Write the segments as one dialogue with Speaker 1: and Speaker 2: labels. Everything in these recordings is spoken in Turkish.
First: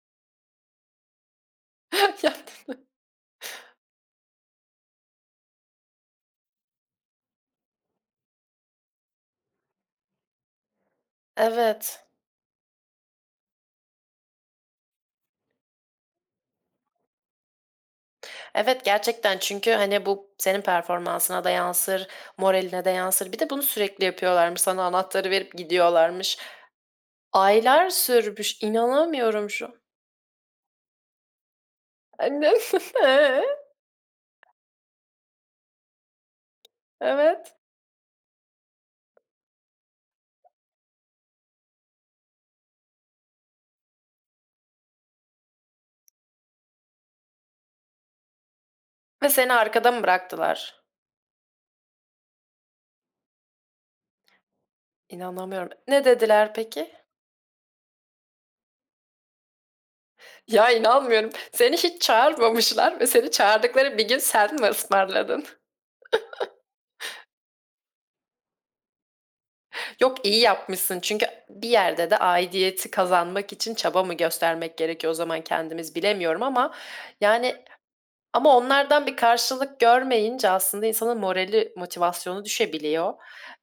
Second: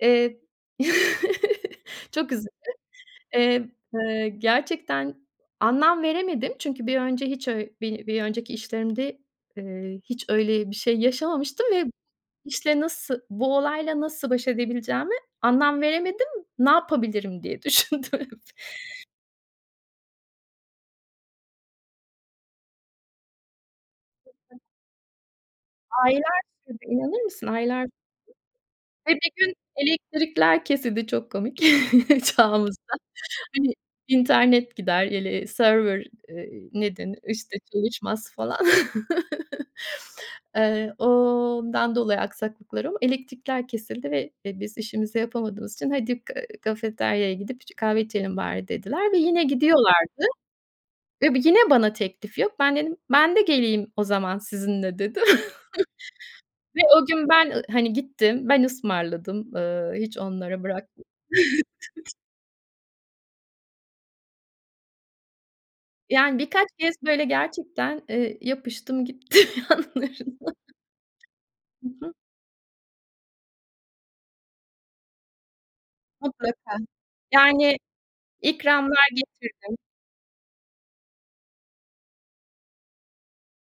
Speaker 1: Eee. Çok üzüldüm.
Speaker 2: [unintelligible]
Speaker 1: Eee, eee, gerçekten anlam veremedim çünkü bir önce hiç ö bir bir önceki işlerimde, eee, hiç öyle bir şey yaşamamıştım ve
Speaker 2: Evet.
Speaker 1: işle nasıl bu olayla nasıl baş edebileceğime anlam veremedim. Ne yapabilirim diye düşündüm hep.
Speaker 2: Evet gerçekten çünkü hani bu senin performansına da yansır, moraline de yansır. Bir de bunu sürekli
Speaker 1: Hı hı.
Speaker 2: yapıyorlarmış, sana anahtarı verip gidiyorlarmış.
Speaker 1: Aylar sürdü inanır mısın, aylar
Speaker 2: Aylar
Speaker 1: sürdü.
Speaker 2: sürmüş,
Speaker 1: Ve bir
Speaker 2: inanamıyorum
Speaker 1: gün
Speaker 2: şu an.
Speaker 1: elektrikler kesildi çok komik
Speaker 2: Annem
Speaker 1: çağımızda.
Speaker 2: eee.
Speaker 1: Hani internet gider, [unintelligible] server, eee, ne denir işte
Speaker 2: Evet.
Speaker 1: çalışmaz falan. Eee, ondan dolayı aksaklıklar [unintelligible] elektrikler kesildi ve, eee, biz işimizi yapamadığımız için hadi, eee, kafeteryaya gidip iç kahve içelim bari dediler ve
Speaker 2: Ve
Speaker 1: yine
Speaker 2: seni arkada mı
Speaker 1: gidiyorlardı
Speaker 2: bıraktılar?
Speaker 1: ve bi yine bana teklif yok. Ben dedim, ben de geleyim o zaman sizinle, dedim
Speaker 2: İnanamıyorum. Ne dediler
Speaker 1: ve
Speaker 2: peki?
Speaker 1: o gün ben eee, hani gittim. Ben ısmarladım. Eee, hiç onlara
Speaker 2: Ya
Speaker 1: bırakmadım.
Speaker 2: inanmıyorum. Seni hiç çağırmamışlar ve seni çağırdıkları bir gün sen mi ısmarladın?
Speaker 1: Yani birkaç kez böyle gerçekten, eee, yapıştım gittim
Speaker 2: Yok iyi
Speaker 1: yanlarına.
Speaker 2: yapmışsın. Çünkü bir
Speaker 1: Hı
Speaker 2: yerde
Speaker 1: hı.
Speaker 2: de aidiyeti kazanmak için çaba mı göstermek gerekiyor o zaman kendimiz bilemiyorum ama.
Speaker 1: Mutlaka.
Speaker 2: Yani
Speaker 1: Yani,
Speaker 2: ama onlardan
Speaker 1: ikramlar
Speaker 2: bir
Speaker 1: getirdim.
Speaker 2: karşılık görmeyince aslında insanın morali, motivasyonu düşebiliyor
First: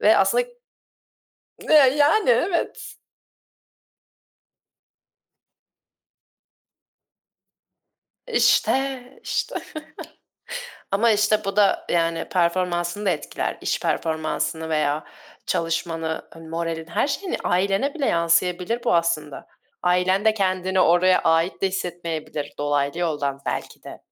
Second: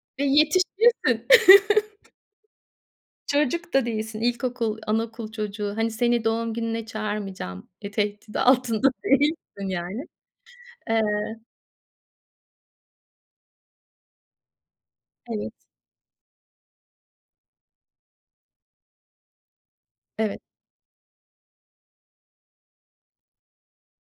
Speaker 2: ve
Speaker 1: Eee,
Speaker 2: aslında
Speaker 1: yetişkinsin.
Speaker 2: eee, yani evet.
Speaker 1: Çocuk da değilsin, ilkokul, anaokul çocuğu. Hani seni doğum gününe çağırmayacağım, eee, tehdit altında
Speaker 2: İşte, işte,
Speaker 1: değilsin yani. Eee
Speaker 2: ama işte bu da yani performansını da etkiler, iş performansını veya
Speaker 1: Evet.
Speaker 2: çalışmanı, eee, moralin her şeyini ailene bile yansıyabilir bu aslında. Ailen de
Speaker 1: Evet.
Speaker 2: kendini oraya ait de hissetmeyebilir, dolaylı yoldan belki de.